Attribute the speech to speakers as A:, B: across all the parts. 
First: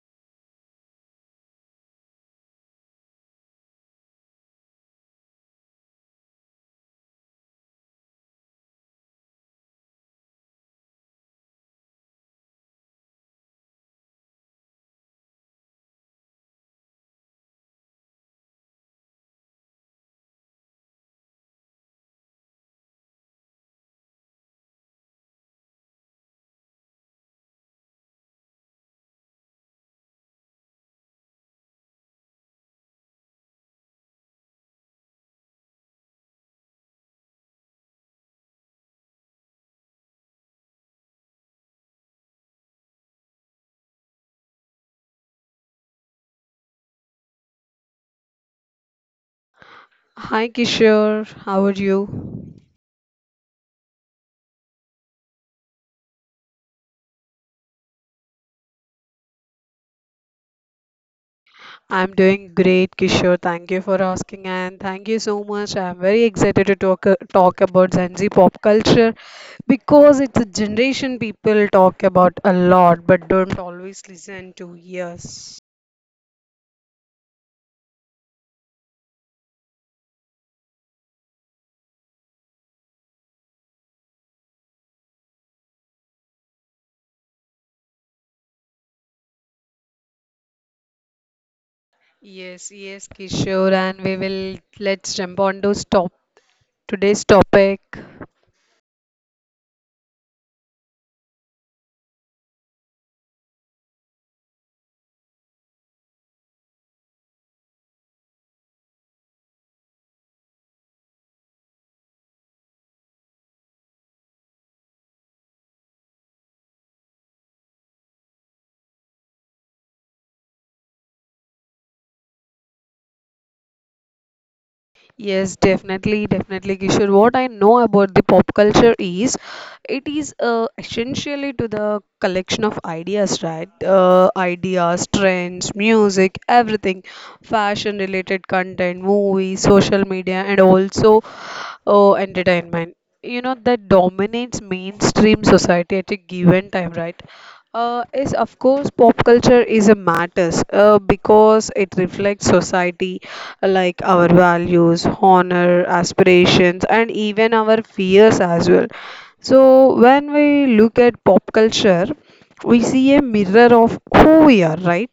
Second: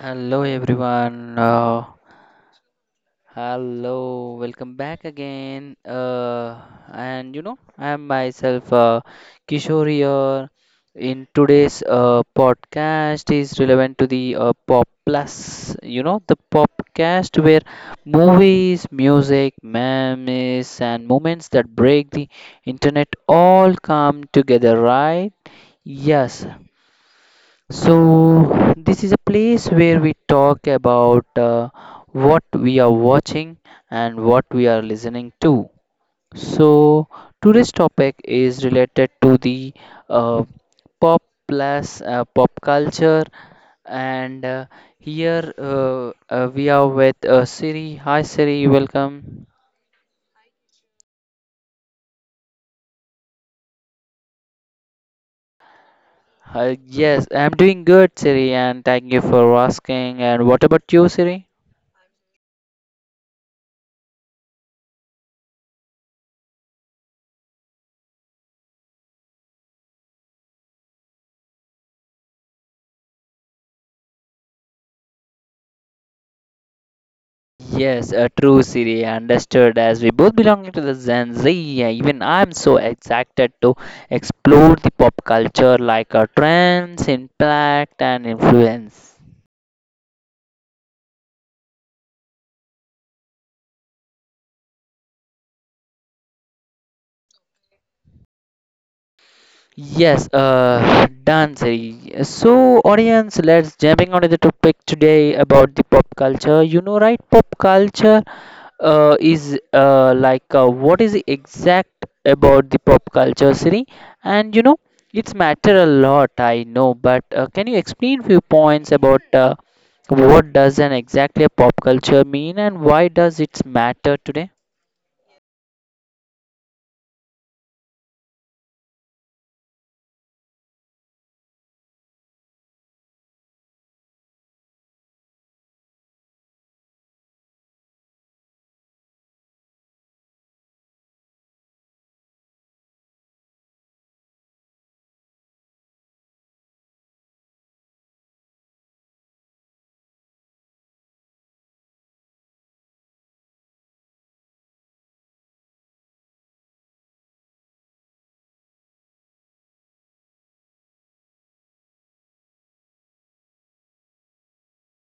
A: Hello everyone. Hello, welcome back again. And I am myself Kishore here. In today's podcast is relevant to the pop plus. The podcast where movies, music, memes, and moments that break the internet all come together, right? Yes, so, this is a place where we talk about what we are watching and what we are listening to. So, today's topic is related to the uh, pop pop culture, and here we are with Siri. Hi, Siri, welcome.
B: Hi Kishore, how are you?
A: Hi, yes, I'm doing good, Siri, and thank you for asking. And what about you, Siri?
B: I'm doing great, Kishore. Thank you for asking, and thank you so much. I'm very excited to talk about Gen Z pop culture because it's a generation people talk about a lot, but don't always listen to. Yes,
A: Yes, true, Siri. Understood. As we both belong to the Gen Z, even I'm so excited to explore the pop culture like trends, impact, and influence.
B: yes, Kishore, and we will let's jump on to stop today's topic.
A: Yes, done, Siri. So, audience, let's jumping onto the topic today about the pop culture. You know, right? Pop culture is like what is exact about the pop culture, Siri, and you know it's matter a lot, I know, but can you explain few points about what does an exactly a pop culture mean and why does it matter today?
B: Yes, definitely, Kishore. What I know about the pop culture is it is essentially to the collection of ideas, right? Ideas, trends, music, everything, fashion related content, movies, social media, and also oh, entertainment. You know, that dominates mainstream society at a given time, right? Is of course pop culture is a matters because it reflects society like our values, honor, aspirations, and even our fears as well. So when we look at pop culture, we see a mirror of who we are, right?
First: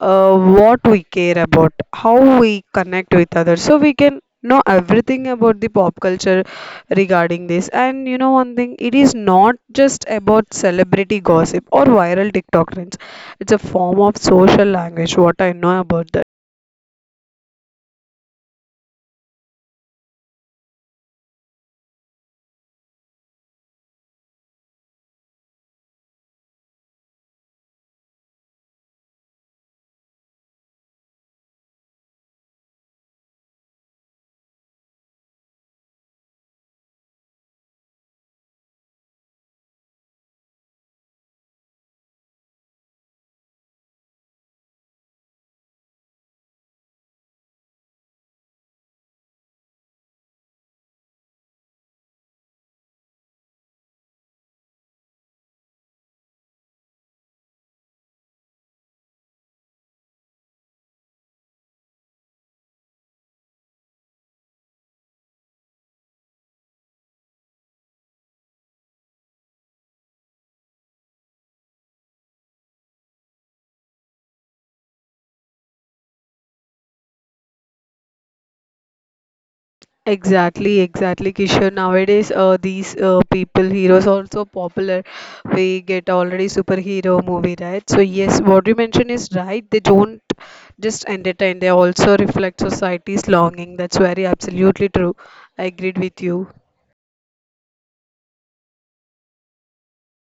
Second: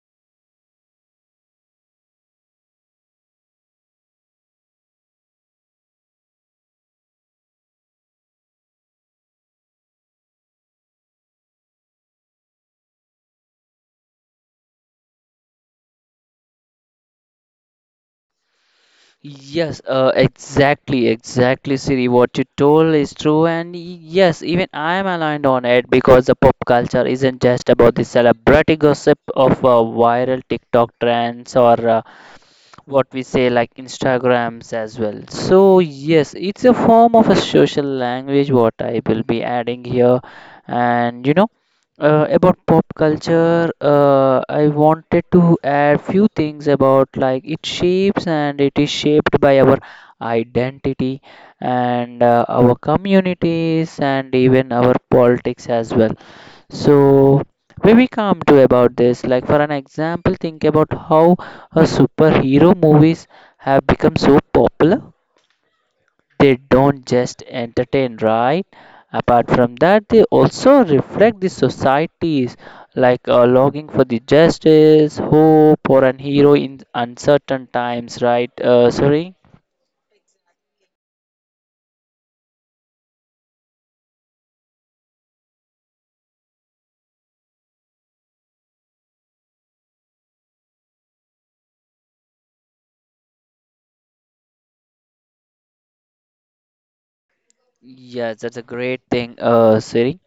B: What we care about, how we connect with others. So we can know everything about the pop culture regarding this. And you know, one thing, it is not just about celebrity gossip or viral TikTok trends, it's a form of social language, what I know about that.
A: Yes, exactly, exactly, Siri. What you told is true, and yes, even I am aligned on it because the pop culture isn't just about the celebrity gossip of viral TikTok trends or what we say like instagrams as well, so yes, it's a form of a social language, what I will be adding here. And about pop culture, I wanted to add few things about, like, it shapes and it is shaped by our identity and our communities and even our politics as well. So when we come to about this, like for an example, think about how a superhero movies have become so popular. They don't just entertain, right? Apart from that, they also reflect the societies, like longing for the justice, hope, or an hero in uncertain times, right? Sorry.
B: Exactly, Kishore. Nowadays, these people, heroes, also popular. We get already superhero movie, right? So yes, what you mentioned is right. They don't just entertain; they also reflect society's longing. That's very absolutely true. I agreed with you.
A: Yes, that's a great thing, Siri.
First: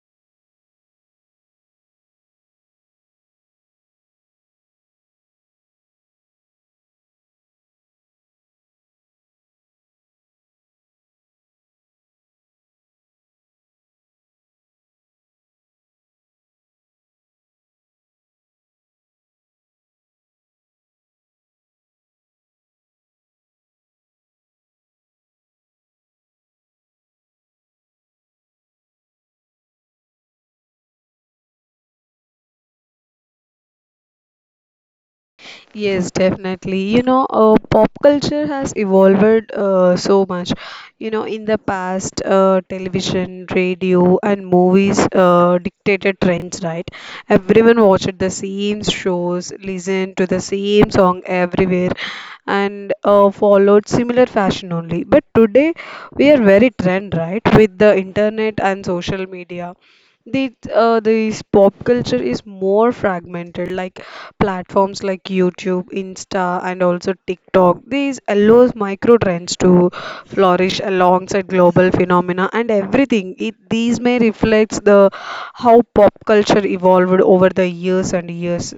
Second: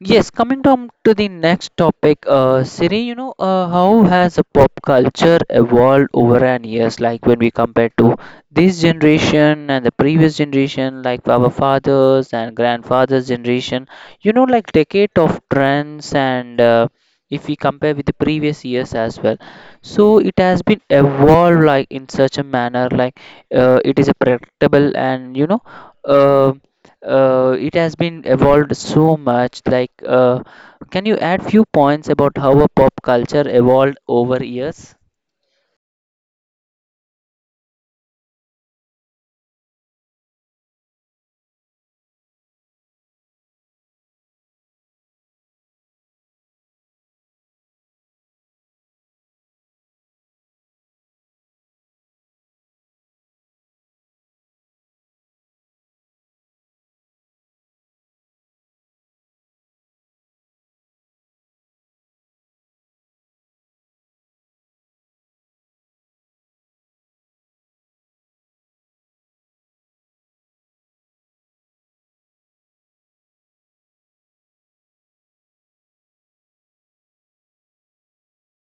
A: Yes, coming down to the next topic, Siri, how has a pop culture evolved over an years? Like when we compare to this generation and the previous generation, like our fathers and grandfathers' generation, like decade of trends and if we compare with the previous years as well. So it has been evolved like in such a manner, like it is a predictable and. Uh, it has been evolved so much. Like, can you add few points about how a pop culture evolved over years?
B: Yes, definitely. You know, pop culture has evolved so much. You know, in the past, television, radio, and movies dictated trends, right? Everyone watched the same shows, listened to the same song everywhere, and followed similar fashion only. But today, we are very trend, right? With the internet and social media the this pop culture is more fragmented, like platforms like YouTube, Insta, and also TikTok. These allows micro trends to flourish alongside global phenomena and everything. These may reflect the how pop culture evolved over the years and years.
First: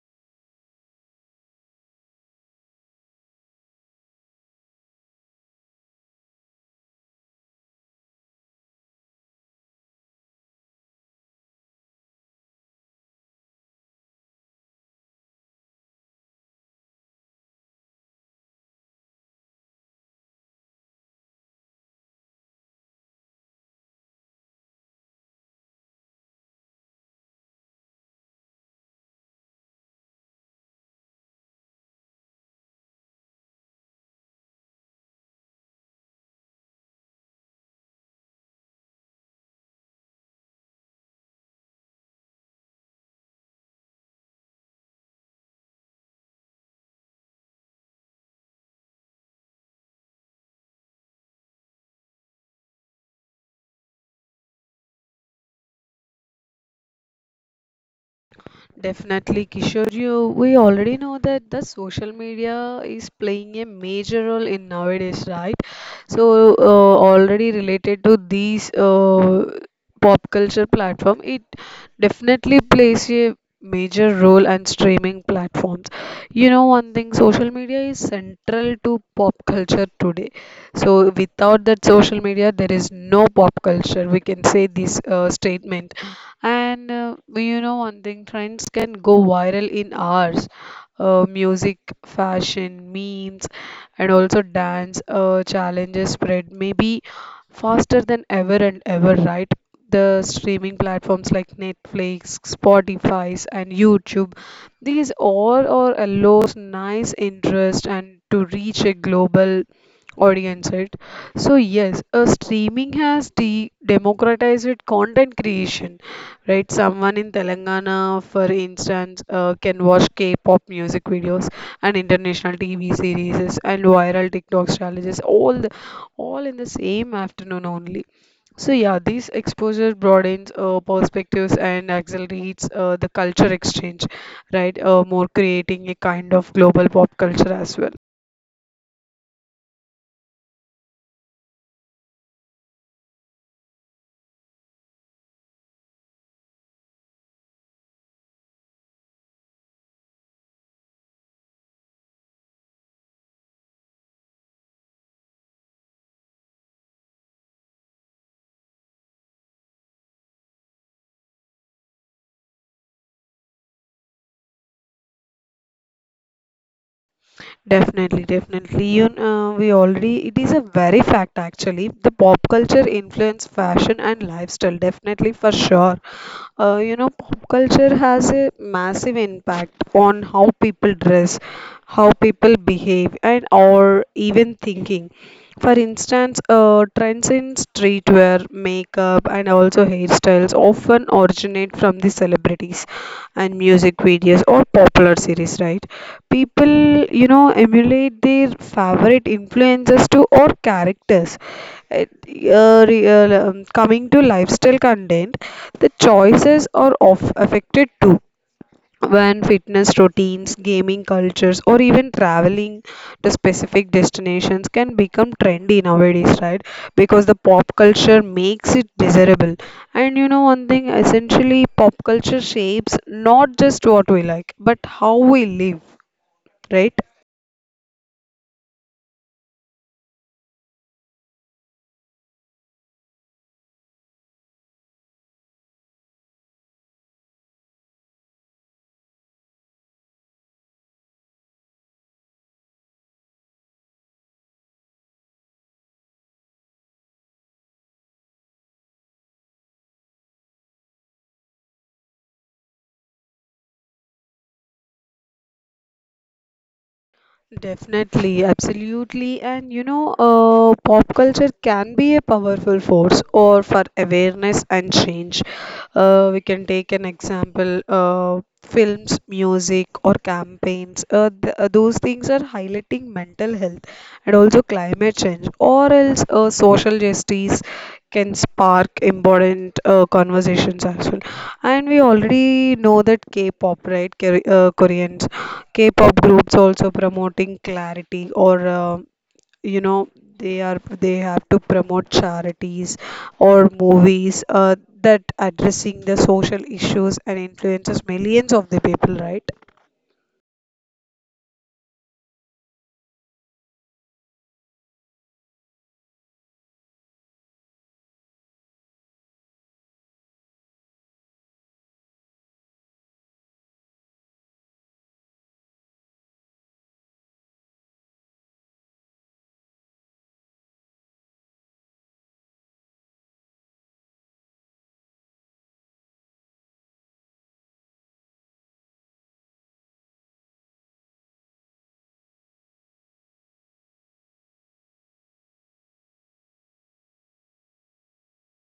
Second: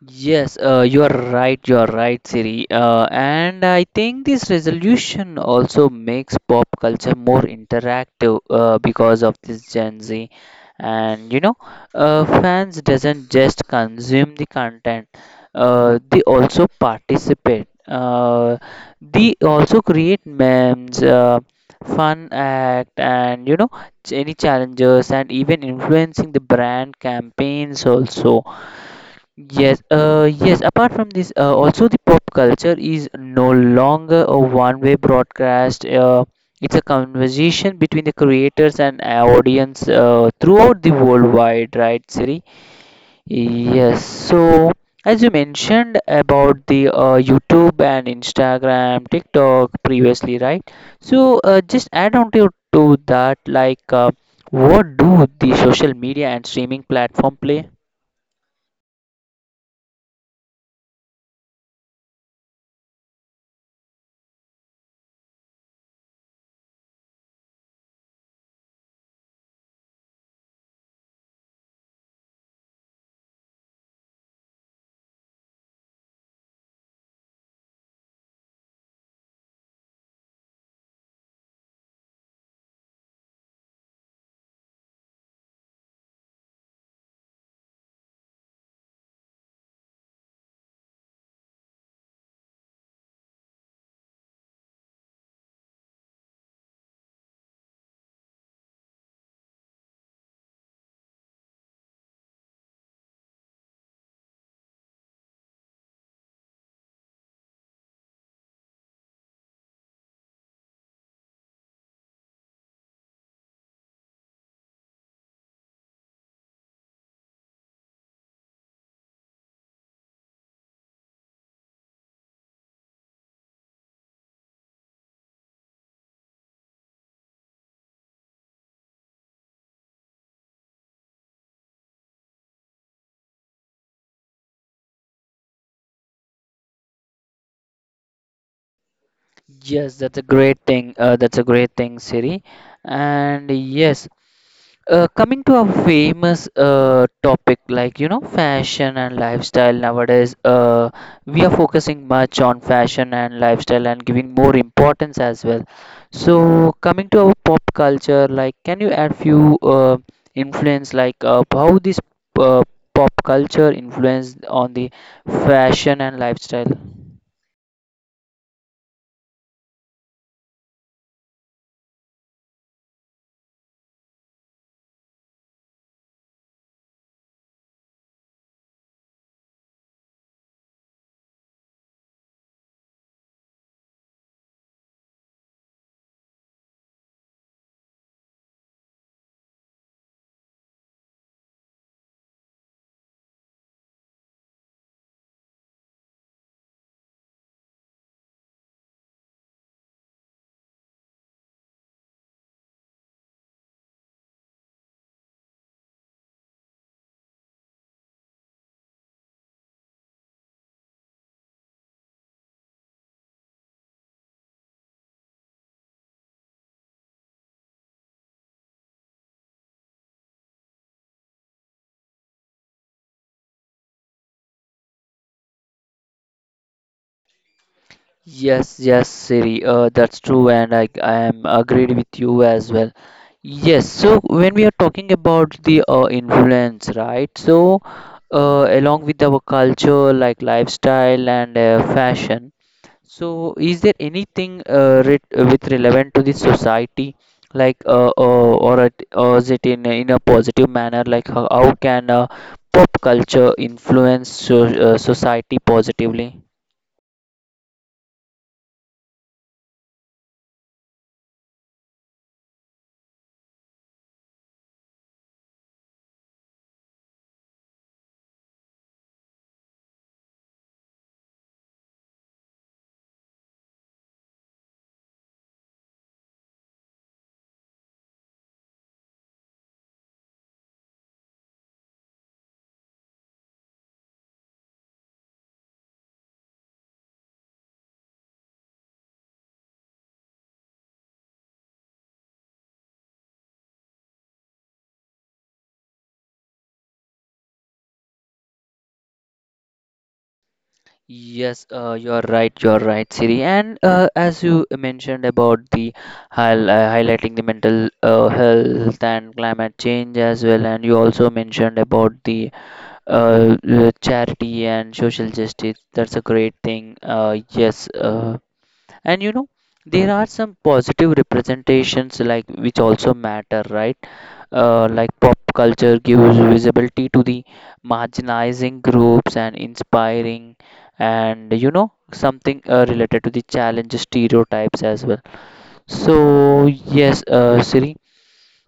A: Yes, you are right. You are right, Siri. And I think this resolution also makes pop culture more interactive because of this Gen Z. And you know, fans doesn't just consume the content; they also participate. They also create memes, fun act, and any challenges, and even influencing the brand campaigns also. Yes, yes. Apart from this, also the pop culture is no longer a one-way broadcast. It's a conversation between the creators and audience throughout the worldwide, right, Siri? Yes. So, as you mentioned about the YouTube and Instagram, TikTok previously, right? So, just add on to that, like, what do the social media and streaming platform play?
B: Definitely, Kishore, you we already know that the social media is playing a major role in nowadays, right? So, already related to these pop culture platform, it definitely plays a major role and streaming platforms. You know, one thing, social media is central to pop culture today. So, without that social media, there is no pop culture. We can say this statement. And you know, one thing trends can go viral in hours. Music, fashion, memes, and also dance challenges spread maybe faster than ever and ever, right? The streaming platforms like Netflix, Spotify's, and YouTube, these all are allows nice interest and to reach a global audience, right? So yes, streaming has de democratized content creation, right? Someone in Telangana, for instance, can watch K-pop music videos and international TV series and viral TikTok strategies, all in the same afternoon only. So yeah, this exposure broadens perspectives and accelerates the culture exchange, right? More creating a kind of global pop culture as well.
A: Yes, that's a great thing. That's a great thing, Siri. And yes, coming to a famous topic like fashion and lifestyle nowadays, we are focusing much on fashion and lifestyle and giving more importance as well. So coming to our pop culture, like can you add few influence like how this uh, pop culture influence on the fashion and lifestyle?
B: Definitely. You know, it is a very fact actually. The pop culture influence fashion and lifestyle, definitely for sure. You know, pop culture has a massive impact on how people dress, how people behave and or even thinking. For instance, trends in streetwear, makeup and also hairstyles often originate from the celebrities and music videos or popular series, right? People, you know, emulate their favorite influencers to or characters. it, Coming to lifestyle content, the choices are of affected too. When fitness routines, gaming cultures, or even traveling to specific destinations can become trendy nowadays, right? Because the pop culture makes it desirable. And you know, one thing essentially, pop culture shapes not just what we like, but how we live, right?
A: Yes, yes, Siri, that's true, and I am agreed with you as well. Yes, so when we are talking about the influence, right? So, along with our culture, like lifestyle and fashion, so is there anything re with relevant to the society, like or, or is it in in a positive manner? Like how can pop culture influence so, society positively?
B: Definitely, absolutely. And you know, pop culture can be a powerful force or for awareness and change. We can take an example, films, music, or campaigns. Th Those things are highlighting mental health and also climate change, or else social justice can spark important conversations as well. And we already know that K-pop, right? Korean K-pop groups also promoting clarity or you know, they are they have to promote charities or movies that addressing the social issues and influences millions of the people, right?
A: Yes, you're right. You're right, Siri. And as you mentioned about the high, uh, highlighting the mental health and climate change as well, and you also mentioned about the charity and social justice. That's a great thing. Yes, and you know there are some positive representations like which also matter, right? Like pop culture gives visibility to the marginalizing groups and inspiring and you know something related to the challenge stereotypes as well. So yes, Siri,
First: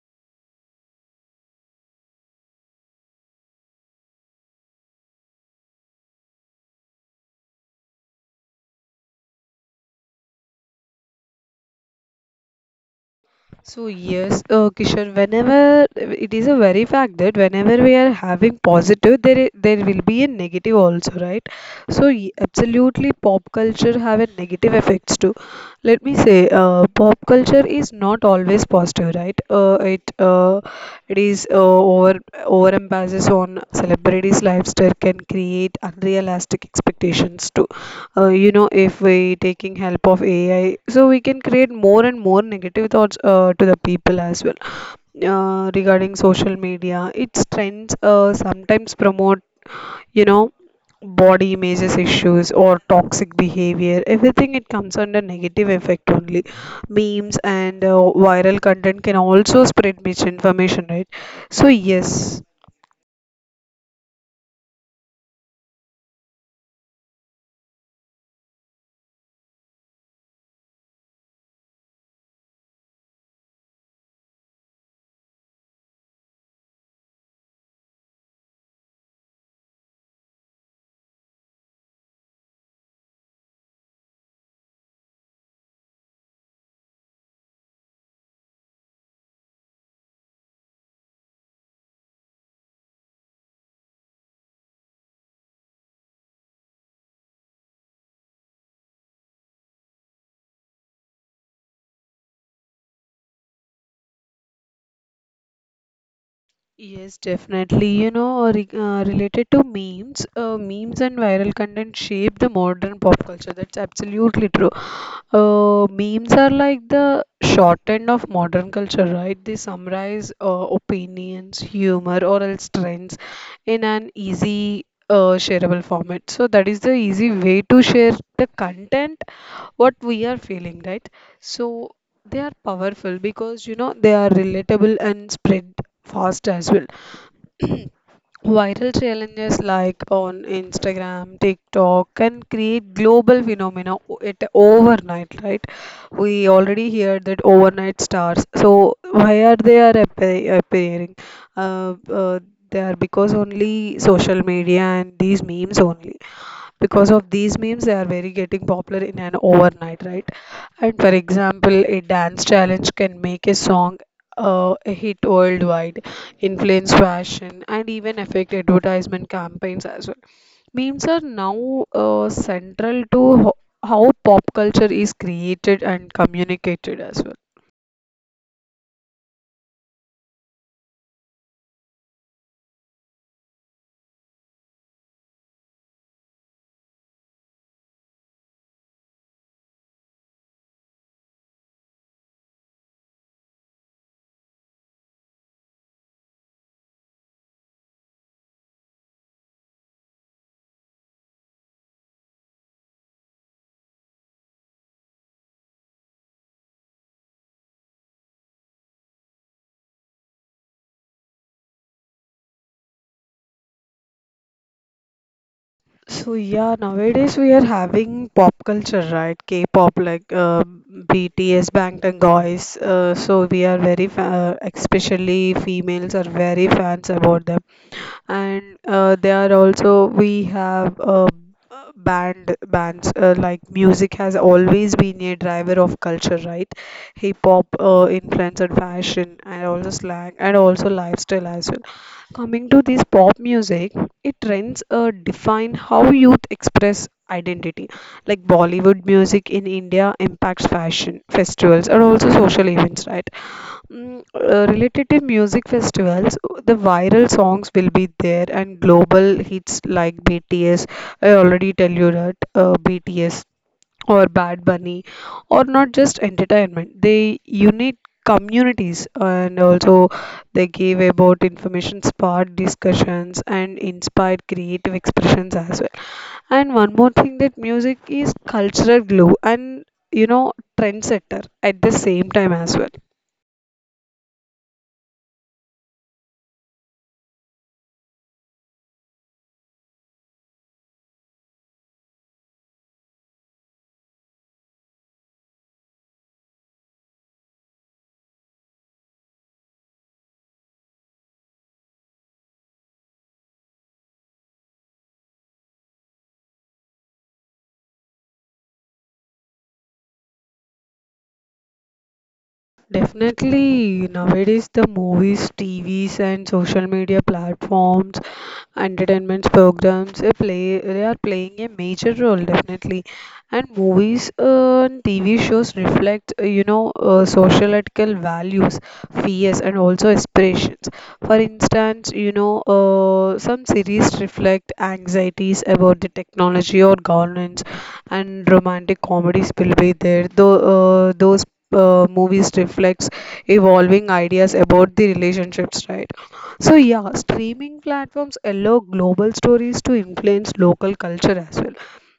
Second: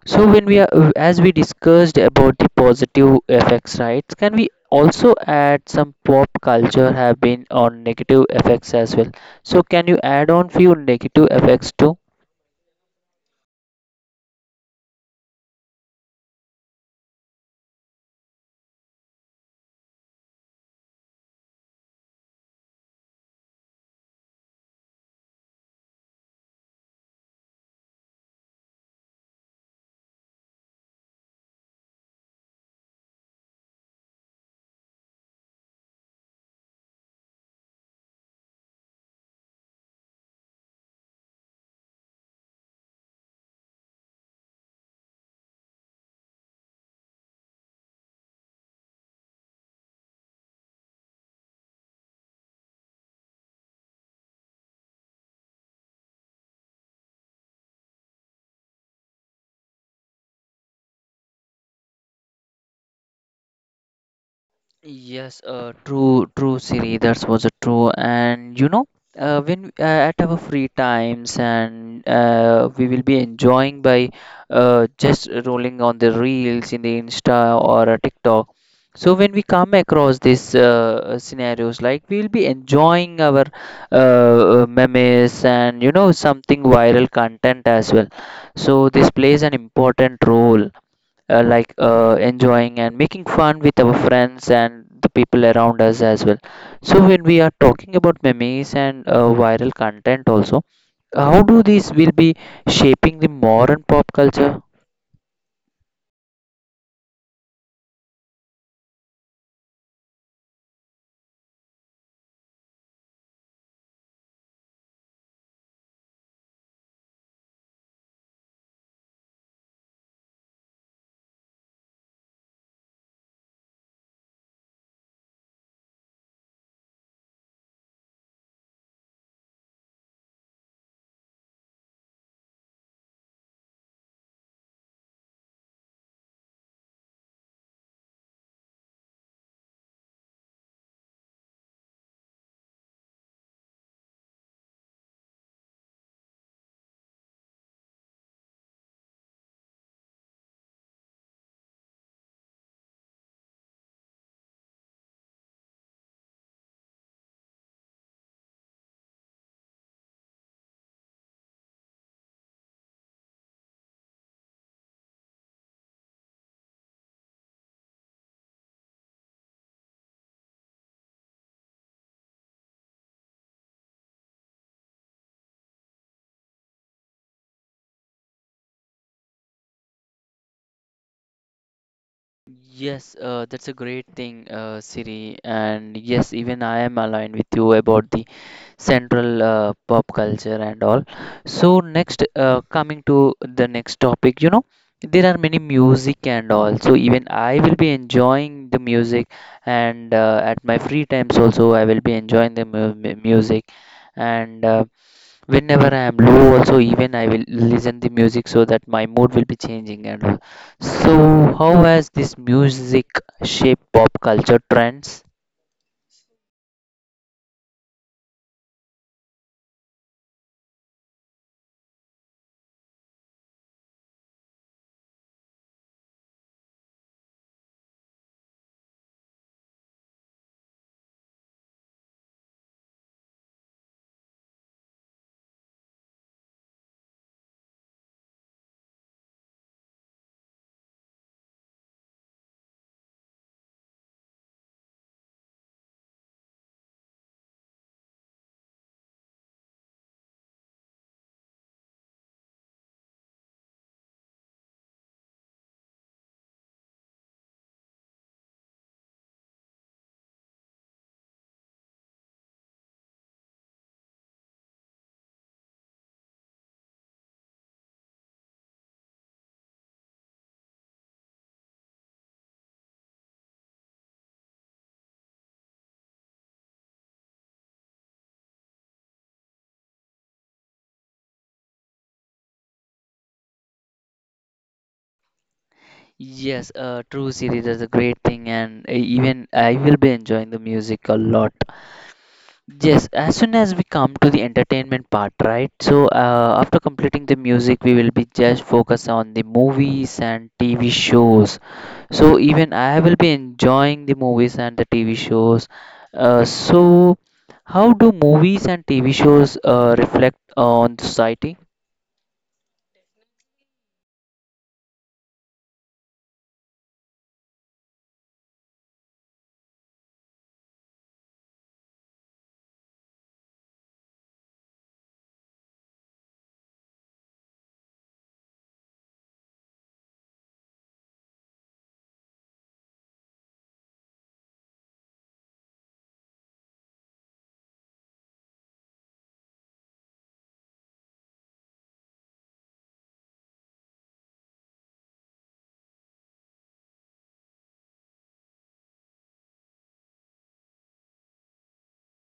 A: so when we are as we discussed about the positive effects, right, can we also add some pop culture have been on negative effects as well, so can you add on few negative effects too?
B: So yes, Kishore, whenever it is a very fact that whenever we are having positive, there will be a negative also, right? Absolutely, pop culture have a negative effects too. Let me say, pop culture is not always positive, right? It is over emphasis on celebrities' lifestyle can create unrealistic expectations too. You know, if we taking help of AI, so we can create more and more negative thoughts to the people as well. Regarding social media, its trends sometimes promote, you know, body images issues or toxic behavior, everything it comes under negative effect only. Memes and viral content can also spread misinformation, right? So yes.
A: Yes, true, true, Siri. That was a true. And you know, when at our free times, and we will be enjoying by just rolling on the reels in the Insta or a TikTok. So when we come across these scenarios, like we will be enjoying our uh, memes and you know something viral content as well. So this plays an important role like enjoying and making fun with our friends and the people around us as well. So when we are talking about memes and viral content also, how do these will be shaping the modern pop culture?
B: Yes, definitely. You know, re related to memes, memes and viral content shape the modern pop culture. That's absolutely true. Memes are like the short end of modern culture, right? They summarize opinions, humor, or else trends in an easy, shareable format. So that is the easy way to share the content, what we are feeling, right? So they are powerful because you know they are relatable and spread fast as well. Viral challenges like on Instagram, TikTok can create global phenomena it overnight, right? We already heard that overnight stars. So why are they are appearing? Uh, uh, they are because only social media and these memes only. Because of these memes they are very getting popular in an overnight, right? And for example a dance challenge can make a song a hit worldwide, influence fashion and even affect advertisement campaigns as well. Memes are now central to how pop culture is created and communicated as well.
A: Yes, that's a great thing, Siri. And yes, even I am aligned with you about the central pop culture and all. So next, coming to the next topic, there are many music and all. So even I will be enjoying the music, and at my free times also I will be enjoying the music, and whenever I am low also even I will listen the music so that my mood will be changing and all. So how has this music shaped pop culture trends?
B: So yeah, nowadays we are having pop culture, right? K-pop like BTS, Bangtan Boys. So we are very fa- especially females are very fans about them, and they are also we have band bands, like music has always been a driver of culture, right? Hip hop influence and fashion and also slang and also lifestyle as well. Coming to this pop music, it trends define how youth express identity, like Bollywood music in India impacts fashion, festivals and also social events, right? Mm, related to music festivals, the viral songs will be there, and global hits like BTS. I already tell you that BTS or Bad Bunny, or not just entertainment. They unite communities, and also they give about information, spark discussions, and inspired creative expressions as well. And one more thing that music is cultural glue, and you know trendsetter at the same time as well.
A: Yes, true series is a great thing and even I will be enjoying the music a lot. Yes, as soon as we come to the entertainment part, right? So, after completing the music, we will be just focus on the movies and TV shows. So, even I will be enjoying the movies and the TV shows. So, how do movies and TV shows reflect on society?
B: Definitely, nowadays the movies, TVs, and social media platforms entertainment programs they are playing a major role definitely. And movies and TV shows reflect you know societal values, fears and also aspirations. For instance, you know, some series reflect anxieties about the technology or governance, and romantic comedies will be there though, those movies reflects evolving ideas about the relationships, right? So yeah, streaming platforms allow global stories to influence local culture as well.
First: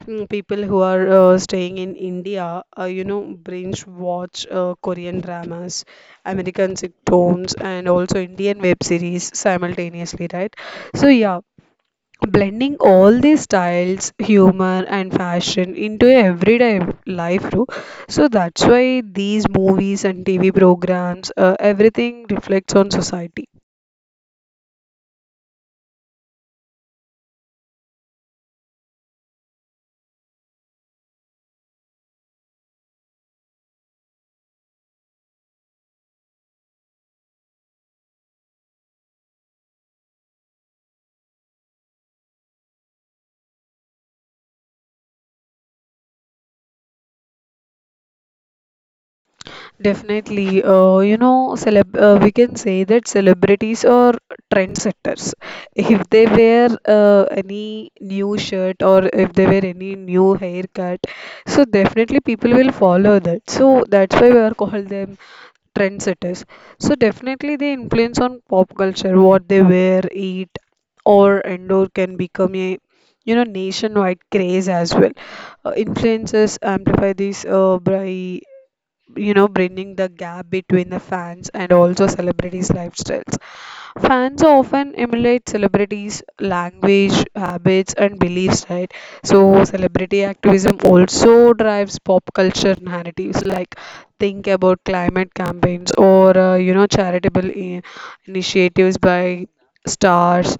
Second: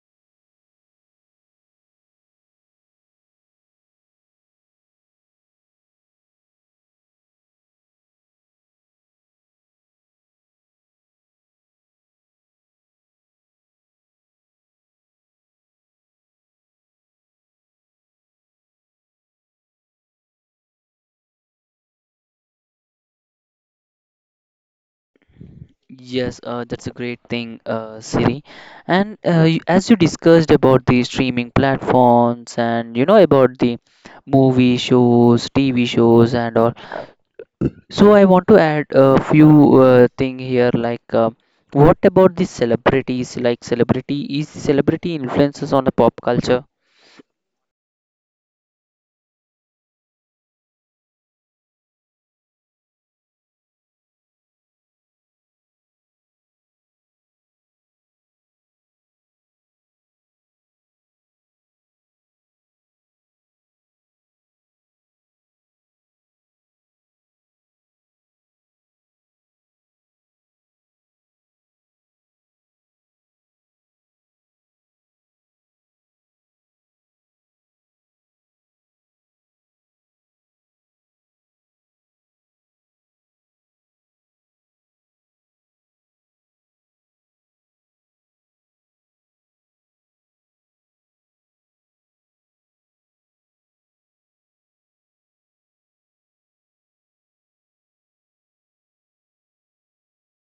B: Mm, people who are staying in India, you know, binge watch Korean dramas, American sitcoms, and also Indian web series simultaneously, right? So yeah, blending all these styles, humor, and fashion into everyday life too. So that's why these movies and TV programs, everything reflects on society.
A: Yes, that's a great thing, Siri. And as you discussed about the streaming platforms and about the movie shows, TV shows, and all, so I want to add a few thing here. Like, what about the celebrities? Like, celebrity influences on the pop culture?
B: Definitely, you know, celeb we can say that celebrities are trendsetters. If they wear any new shirt or if they wear any new haircut, so definitely people will follow that. So that's why we are called them trendsetters. So definitely they influence on pop culture, what they wear, eat, or endure can become a, you know, nationwide craze as well. Influences amplify this by, you know, bridging the gap between the fans and also celebrities lifestyles. Fans often emulate celebrities language, habits and beliefs, right? So celebrity activism also drives pop culture narratives, like think about climate campaigns or you know charitable initiatives by stars.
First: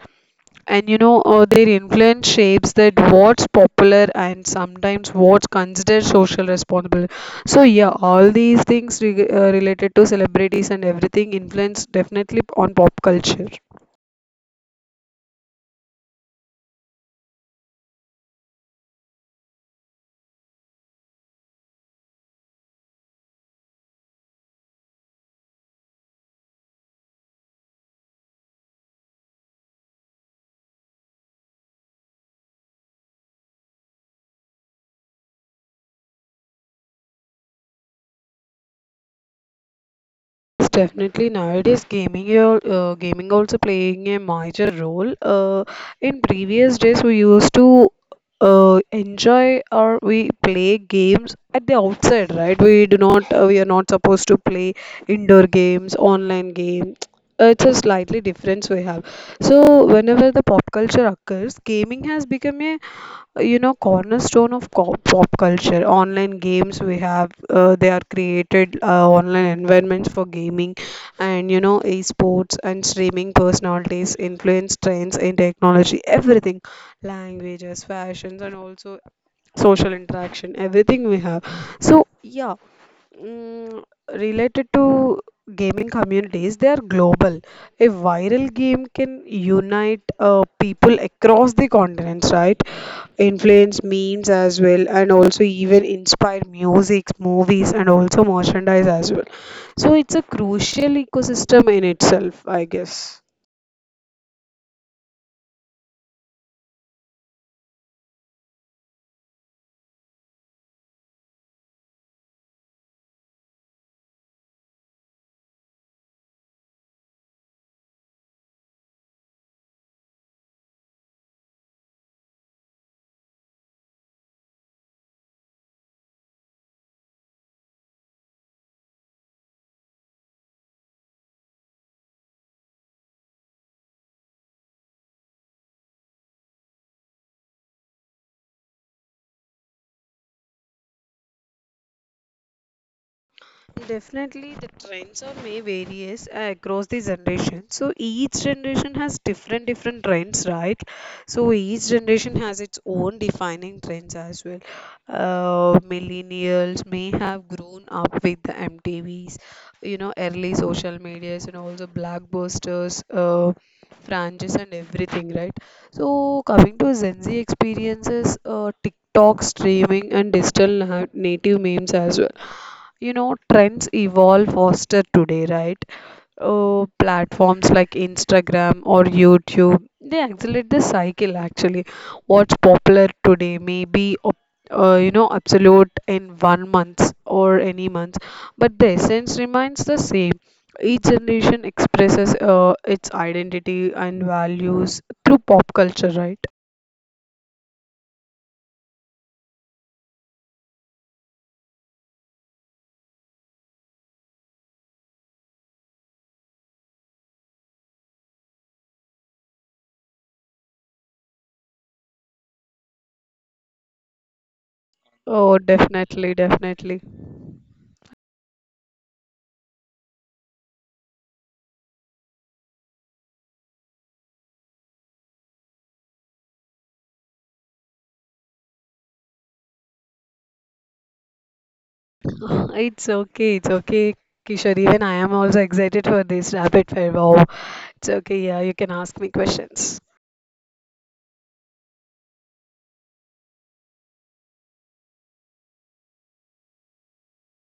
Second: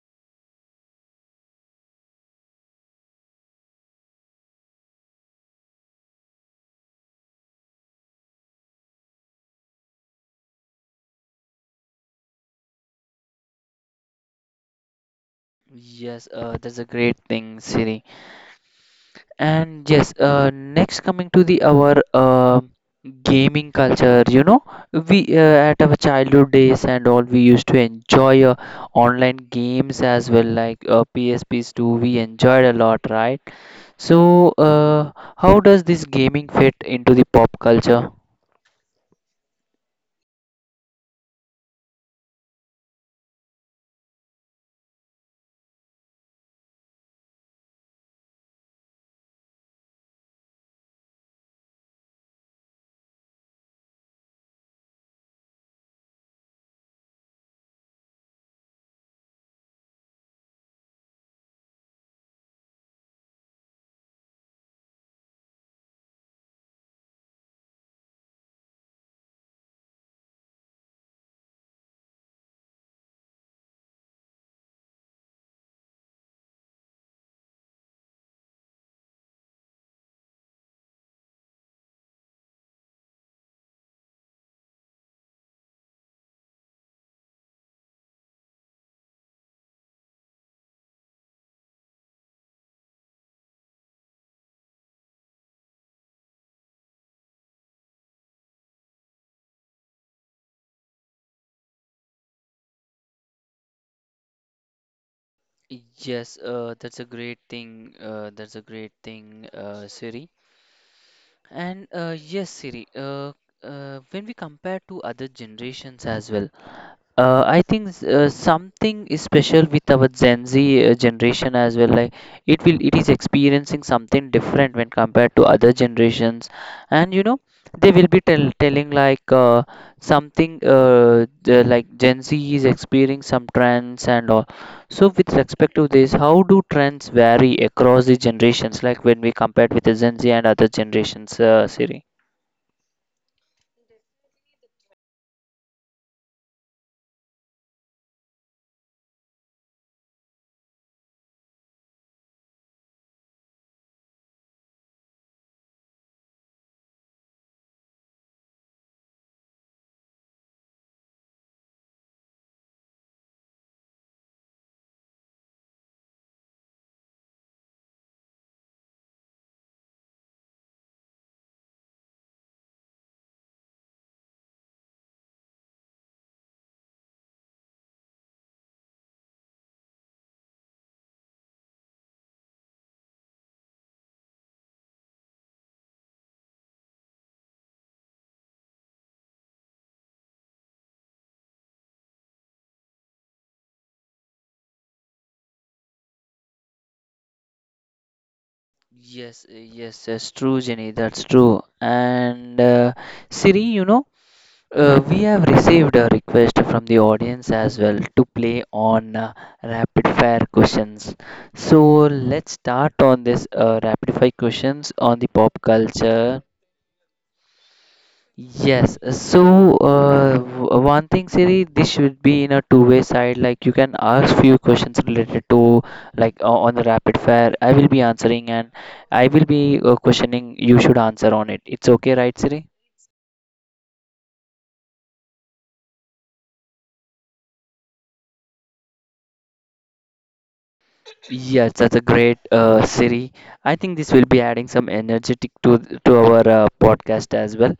B: And you know, their influence shapes that what's popular and sometimes what's considered social responsible. So yeah, all these things related to celebrities and everything influence definitely on pop culture.
A: Yes, that's a great thing, Siri. And yes, next coming to the our gaming culture, we at our childhood days and all, we used to enjoy online games as well, like PSPs too. We enjoyed a lot, right? So, how does this gaming fit into the pop culture?
B: Yes, definitely. Nowadays, gaming also playing a major role. In previous days, we used to enjoy or we play games at the outside, right? We do not, we are not supposed to play indoor games, online games. It's a slightly difference we have. So whenever the pop culture occurs, gaming has become a cornerstone of pop culture. Online games we have, they are created online environments for gaming, and esports and streaming personalities influence trends in technology, everything, languages, fashions, and also social interaction, everything we have. So yeah. mm, Related to gaming communities, they are global. A viral game can unite people across the continents, right? Influence memes as well, and also even inspire music, movies, and also merchandise as well. So it's a crucial ecosystem in itself, I guess.
A: Yes, that's a great thing. That's a great thing, Siri. And yes, Siri. When we compare to other generations as well. I think something is special with our Gen Z generation as well. Like it is experiencing something different when compared to other generations, and they will be telling like something like Gen Z is experiencing some trends and all. So with respect to this, how do trends vary across the generations? Like when we compared with the Gen Z and other generations, Siri?
B: Definitely, the trends are may varies across the generation. So each generation has different trends, right? So each generation has its own defining trends as well. Millennials may have grown up with the MTVs, you know, early social medias and also blockbusters, franchises and everything, right? So coming to Gen Z experiences, TikTok streaming and digital native memes as well. You know, trends evolve faster today, right? Oh, platforms like Instagram or YouTube, they accelerate the cycle actually. What's popular today may be absolute in one month or any month, but the essence remains the same. Each generation expresses its identity and values through pop culture, right?
A: Yes, yes, that's true, Jenny. That's true. And Siri, we have received a request from the audience as well to play on rapid fire questions. So let's start on this rapid fire questions on the
B: Oh,
A: pop
B: definitely,
A: culture.
B: definitely.
A: Yes, so one thing, Siri, this should be in a two-way side. Like you can ask few questions related to, like on the rapid fire. I will be answering, and I will be questioning. You should answer on it. It's okay, right, Siri?
B: It's okay, Kishore. Even I am also excited for this rapid fire. Wow, it's okay. Yeah, you can ask me questions.
A: Yes, that's a great Siri. I think this will be adding some energetic to our podcast as well.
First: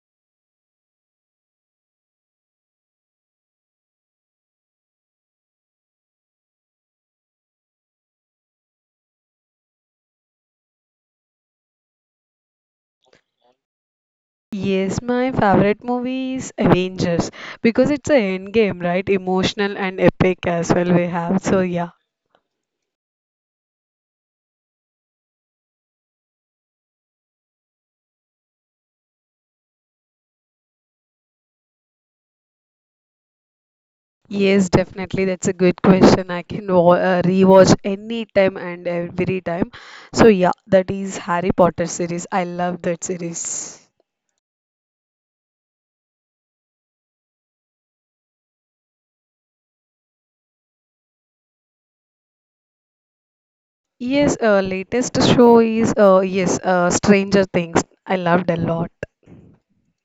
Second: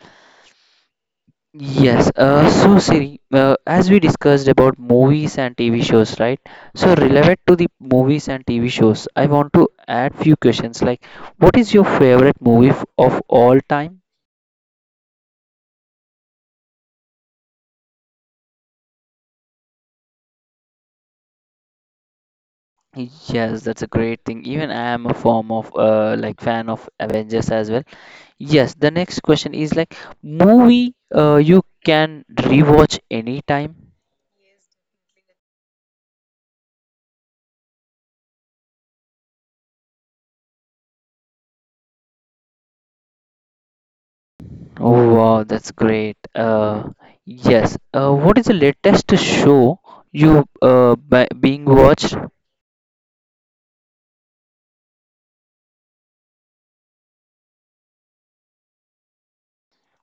A: Yes, so Siri, as we discussed about movies and TV shows, right? So relevant to the movies and TV shows, I want to add few questions like, what is your favorite movie of all time?
B: Yes, my favorite movie is Avengers because it's a end game, right? Emotional and epic as well we have. So yeah.
A: Yes, that's a great thing. Even I am a form of like fan of Avengers as well. Yes, the next question is like movie you can rewatch anytime.
B: Yes, definitely. That's a good question. I can wa rewatch any time and every time. So yeah, that is Harry Potter series. I love that series.
A: Oh wow, that's great. Yes. What is the latest show you b being watched?
B: Yes, latest show is yes, Stranger Things. I loved a lot.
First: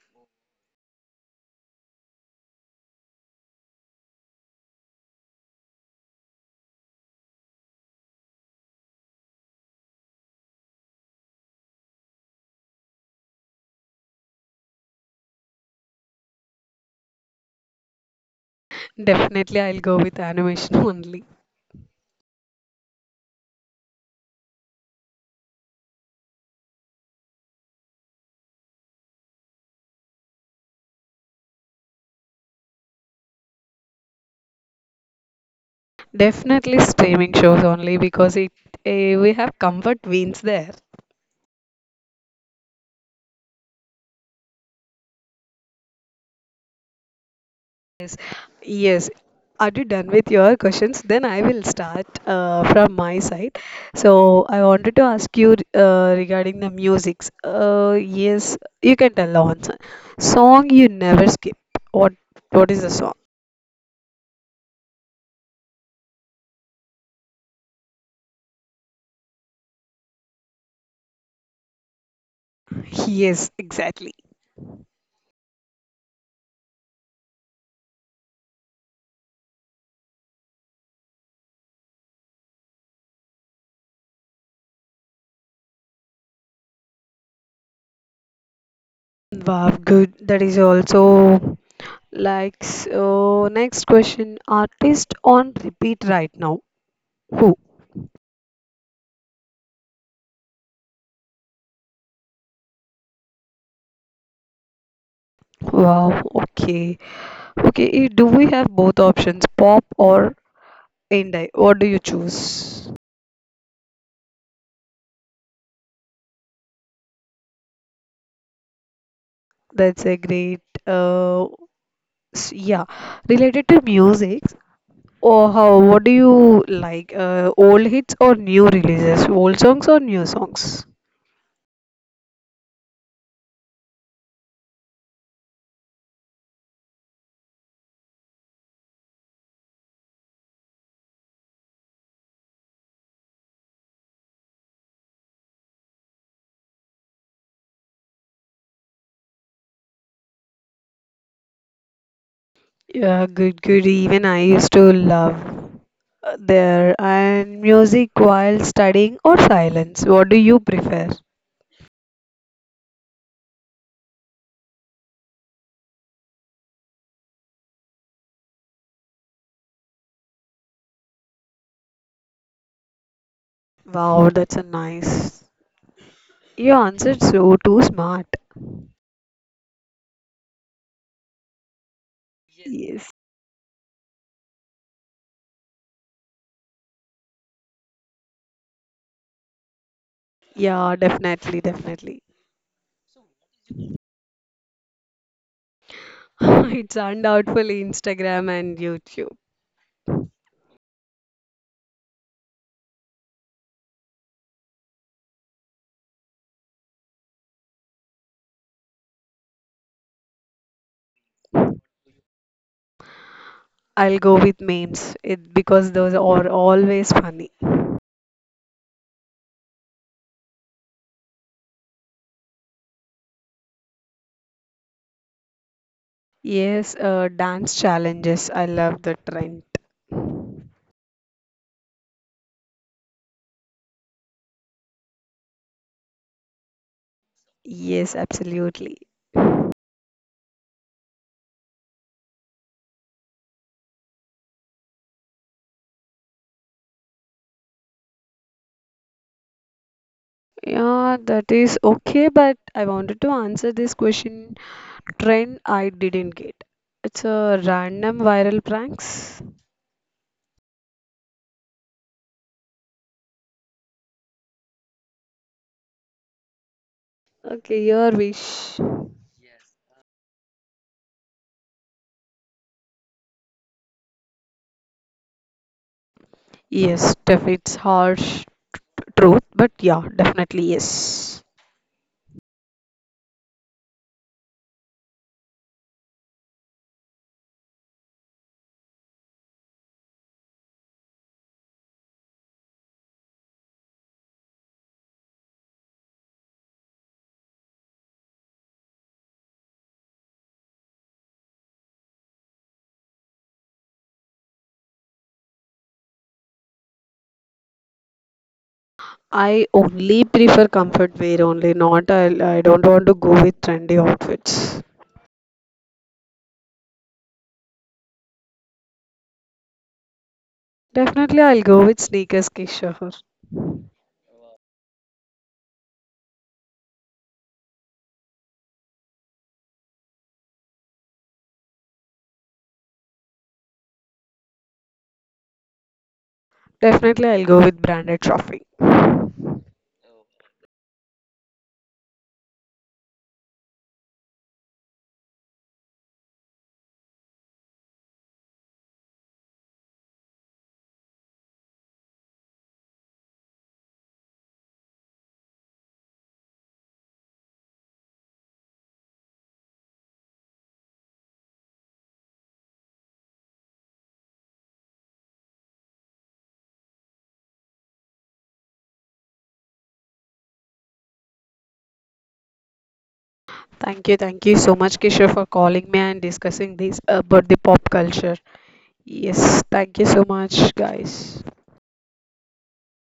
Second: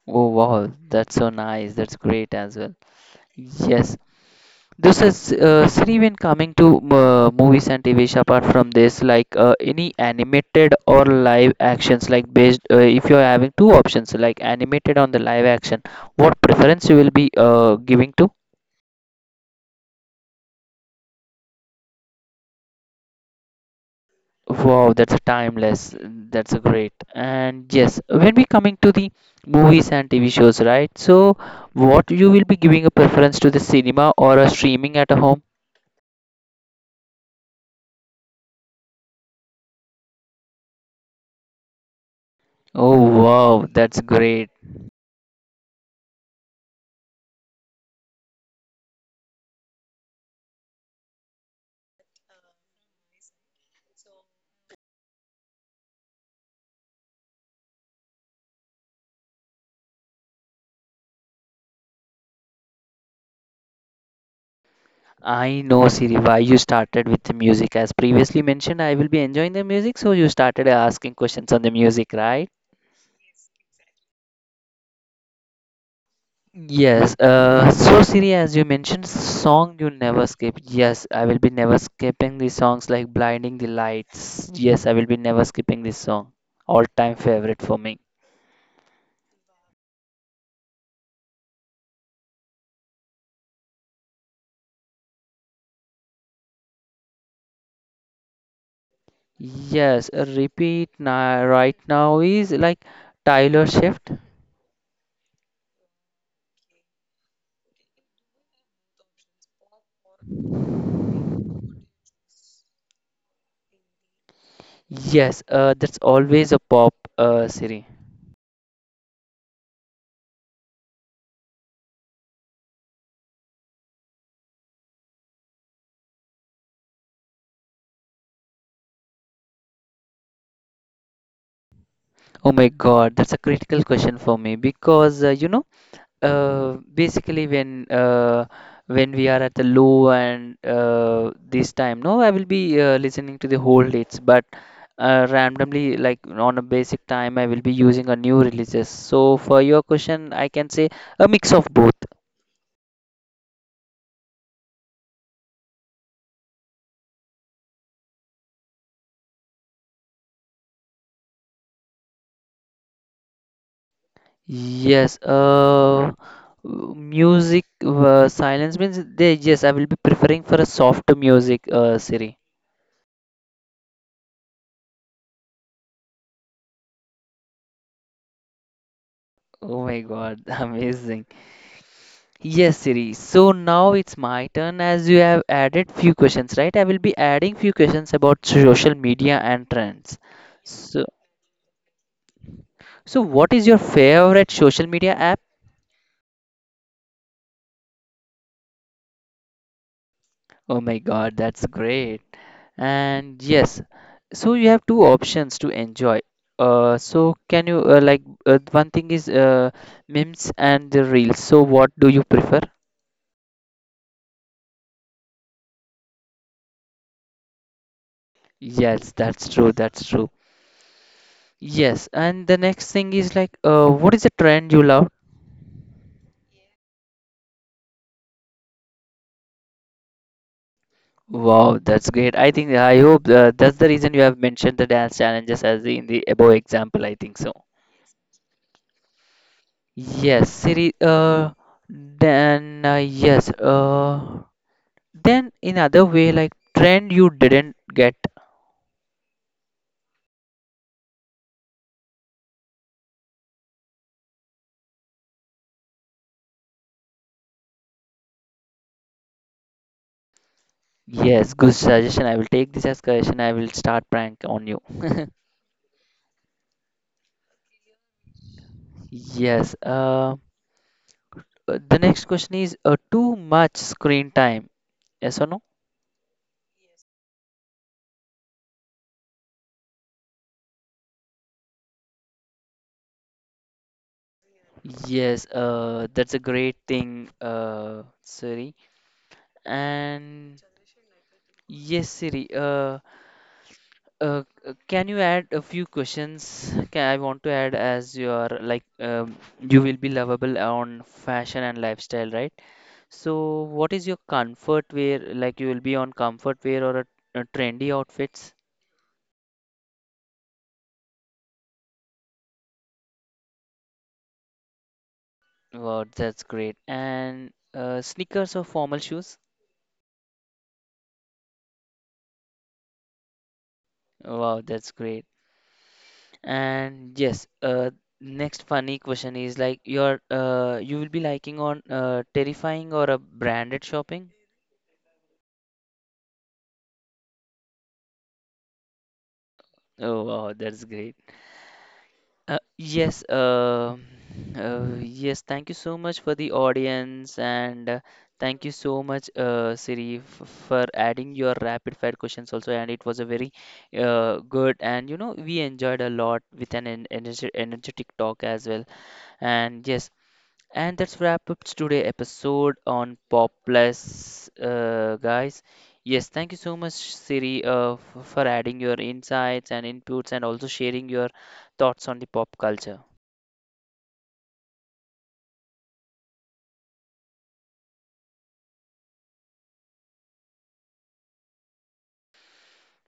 A: Oh wow, that's so nice. That's great as well. Yes. This is Sri, when coming to movies and TV show, apart from this like any animated or live actions, like based if you are having two options like animated on the live action, what preference you will be giving to?
B: Definitely, I'll go with animation only.
A: Wow, that's a timeless. That's a great. And yes, when we coming to the movies and TV shows, right? So, what you will be giving a preference to, the cinema or a streaming at a home?
B: Definitely streaming shows only because we have comfort veins there.
A: Oh, wow, that's great.
B: Yes, yes. Are you done with your questions? Then I will start from my side. So I wanted to ask you regarding the musics. Yes, you can tell the answer. Song you never skip. What what is the song?
A: I know, Siri, why you started with the music. As previously mentioned, I will be enjoying the music, so you started asking questions on the music, right?
B: Yes, exactly.
A: Yes, so Siri, as you mentioned, song you never skip. Yes, I will be never skipping the songs like Blinding the Lights. Yes, I will be never skipping this song. All time favorite for me.
B: Wow, good. That is also like so. Next question. Artist on repeat right now. Who?
A: Yes, repeat now, right now is like Tyler Swift.
B: Wow. Okay. Okay. Do we have both options, pop or indie? What do you choose?
A: Yes, that's always a pop, Siri.
B: That's a great. Uh, yeah. Related to music, or how? What do you like? Old hits or new releases? Old songs or new songs?
A: Oh my God, that's a critical question for me because you know, basically when we are at the low and this time no, I will be listening to the whole hits, but randomly like on a basic time I will be using a new releases. So for your question I can say a mix of both.
B: Yeah, good, good. Even I used to love there and music while studying or silence. What do you prefer?
A: yes uh, Music silence means they, yes, I will be preferring for a softer music, Siri.
B: Wow, that's a nice. You answered so too smart.
A: Oh my god, amazing. Yes,
B: Yes.
A: Siri. So now it's my turn. As you have added few questions, right? I will be adding few questions about social media and trends.
B: Yeah,
A: So,
B: definitely, definitely.
A: what is your favorite social media app?
B: It turned out for Instagram and YouTube.
A: Oh my God, that's great. And yes, so you have two options to enjoy. So can you one thing is, memes and the reels. So what do you prefer?
B: I'll go with memes it, because those are always funny.
A: Yes, that's true. That's true. Yes, and the next thing is like, what is the trend you love?
B: Yes, dance challenges. I love the trend.
A: Wow, that's great. I think I hope that's the reason you have mentioned the dance challenges as in the above example, I think so.
B: Yes, absolutely.
A: Yes, Siri. Then Yes. Then in other way, like trend you didn't get.
B: Yeah, that is okay, but I wanted to answer this question, trend I didn't get. It's a random viral pranks.
A: Yes, good suggestion. I will take this as suggestion. I will start prank on you.
B: Okay, your wish.
A: Yes. The next question is, too much screen time. Yes or no?
B: Yes, def it's harsh truth, but yeah, definitely yes.
A: Yes. That's a great thing, Siri. And yes, Siri. Can you add a few questions? I want to add, as you are like you will be lovable on fashion and lifestyle, right? So, what is your comfort wear? Like you will be on comfort wear or a trendy outfits?
B: I only prefer comfort wear only, not I don't want to go with trendy outfits.
A: Wow, that's great. And sneakers or formal shoes?
B: Definitely I'll go with sneakers, Kishore.
A: Wow, that's great. And yes, next funny question is like your you will be liking on terrifying or a branded shopping?
B: Definitely I'll go with branded shopping.
A: Oh, wow, that's great. Uh, yes, um yes, thank you so much for the audience, and thank you so much, Siri, f for adding your rapid fire questions also. And it was a very good, and you know, we enjoyed a lot with an en energe energetic talk as well. And yes, and that's wrap up today episode on Popless, guys. Yes, thank you so much, Siri, for adding your insights and inputs, and also sharing your thoughts on the pop culture.
B: Thank you so much, Kishore, for calling me and discussing this about the pop culture. Yes, thank you so much, guys.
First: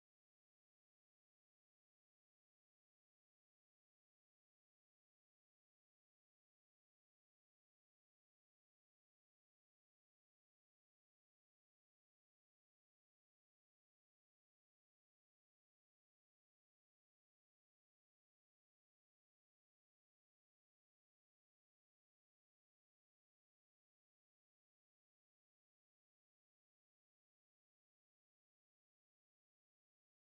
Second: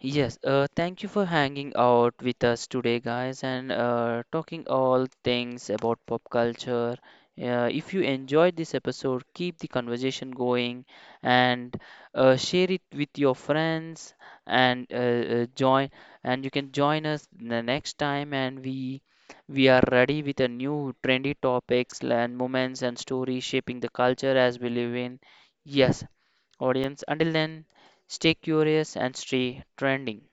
A: Yes, thank you for hanging out with us today, guys, and talking all things about pop culture. If you enjoyed this episode, keep the conversation going and share it with your friends, and join. And you can join us the next time, and we are ready with a new trendy topics and moments and stories shaping the culture as we live in. Yes audience. Until then, stay curious and stay trending.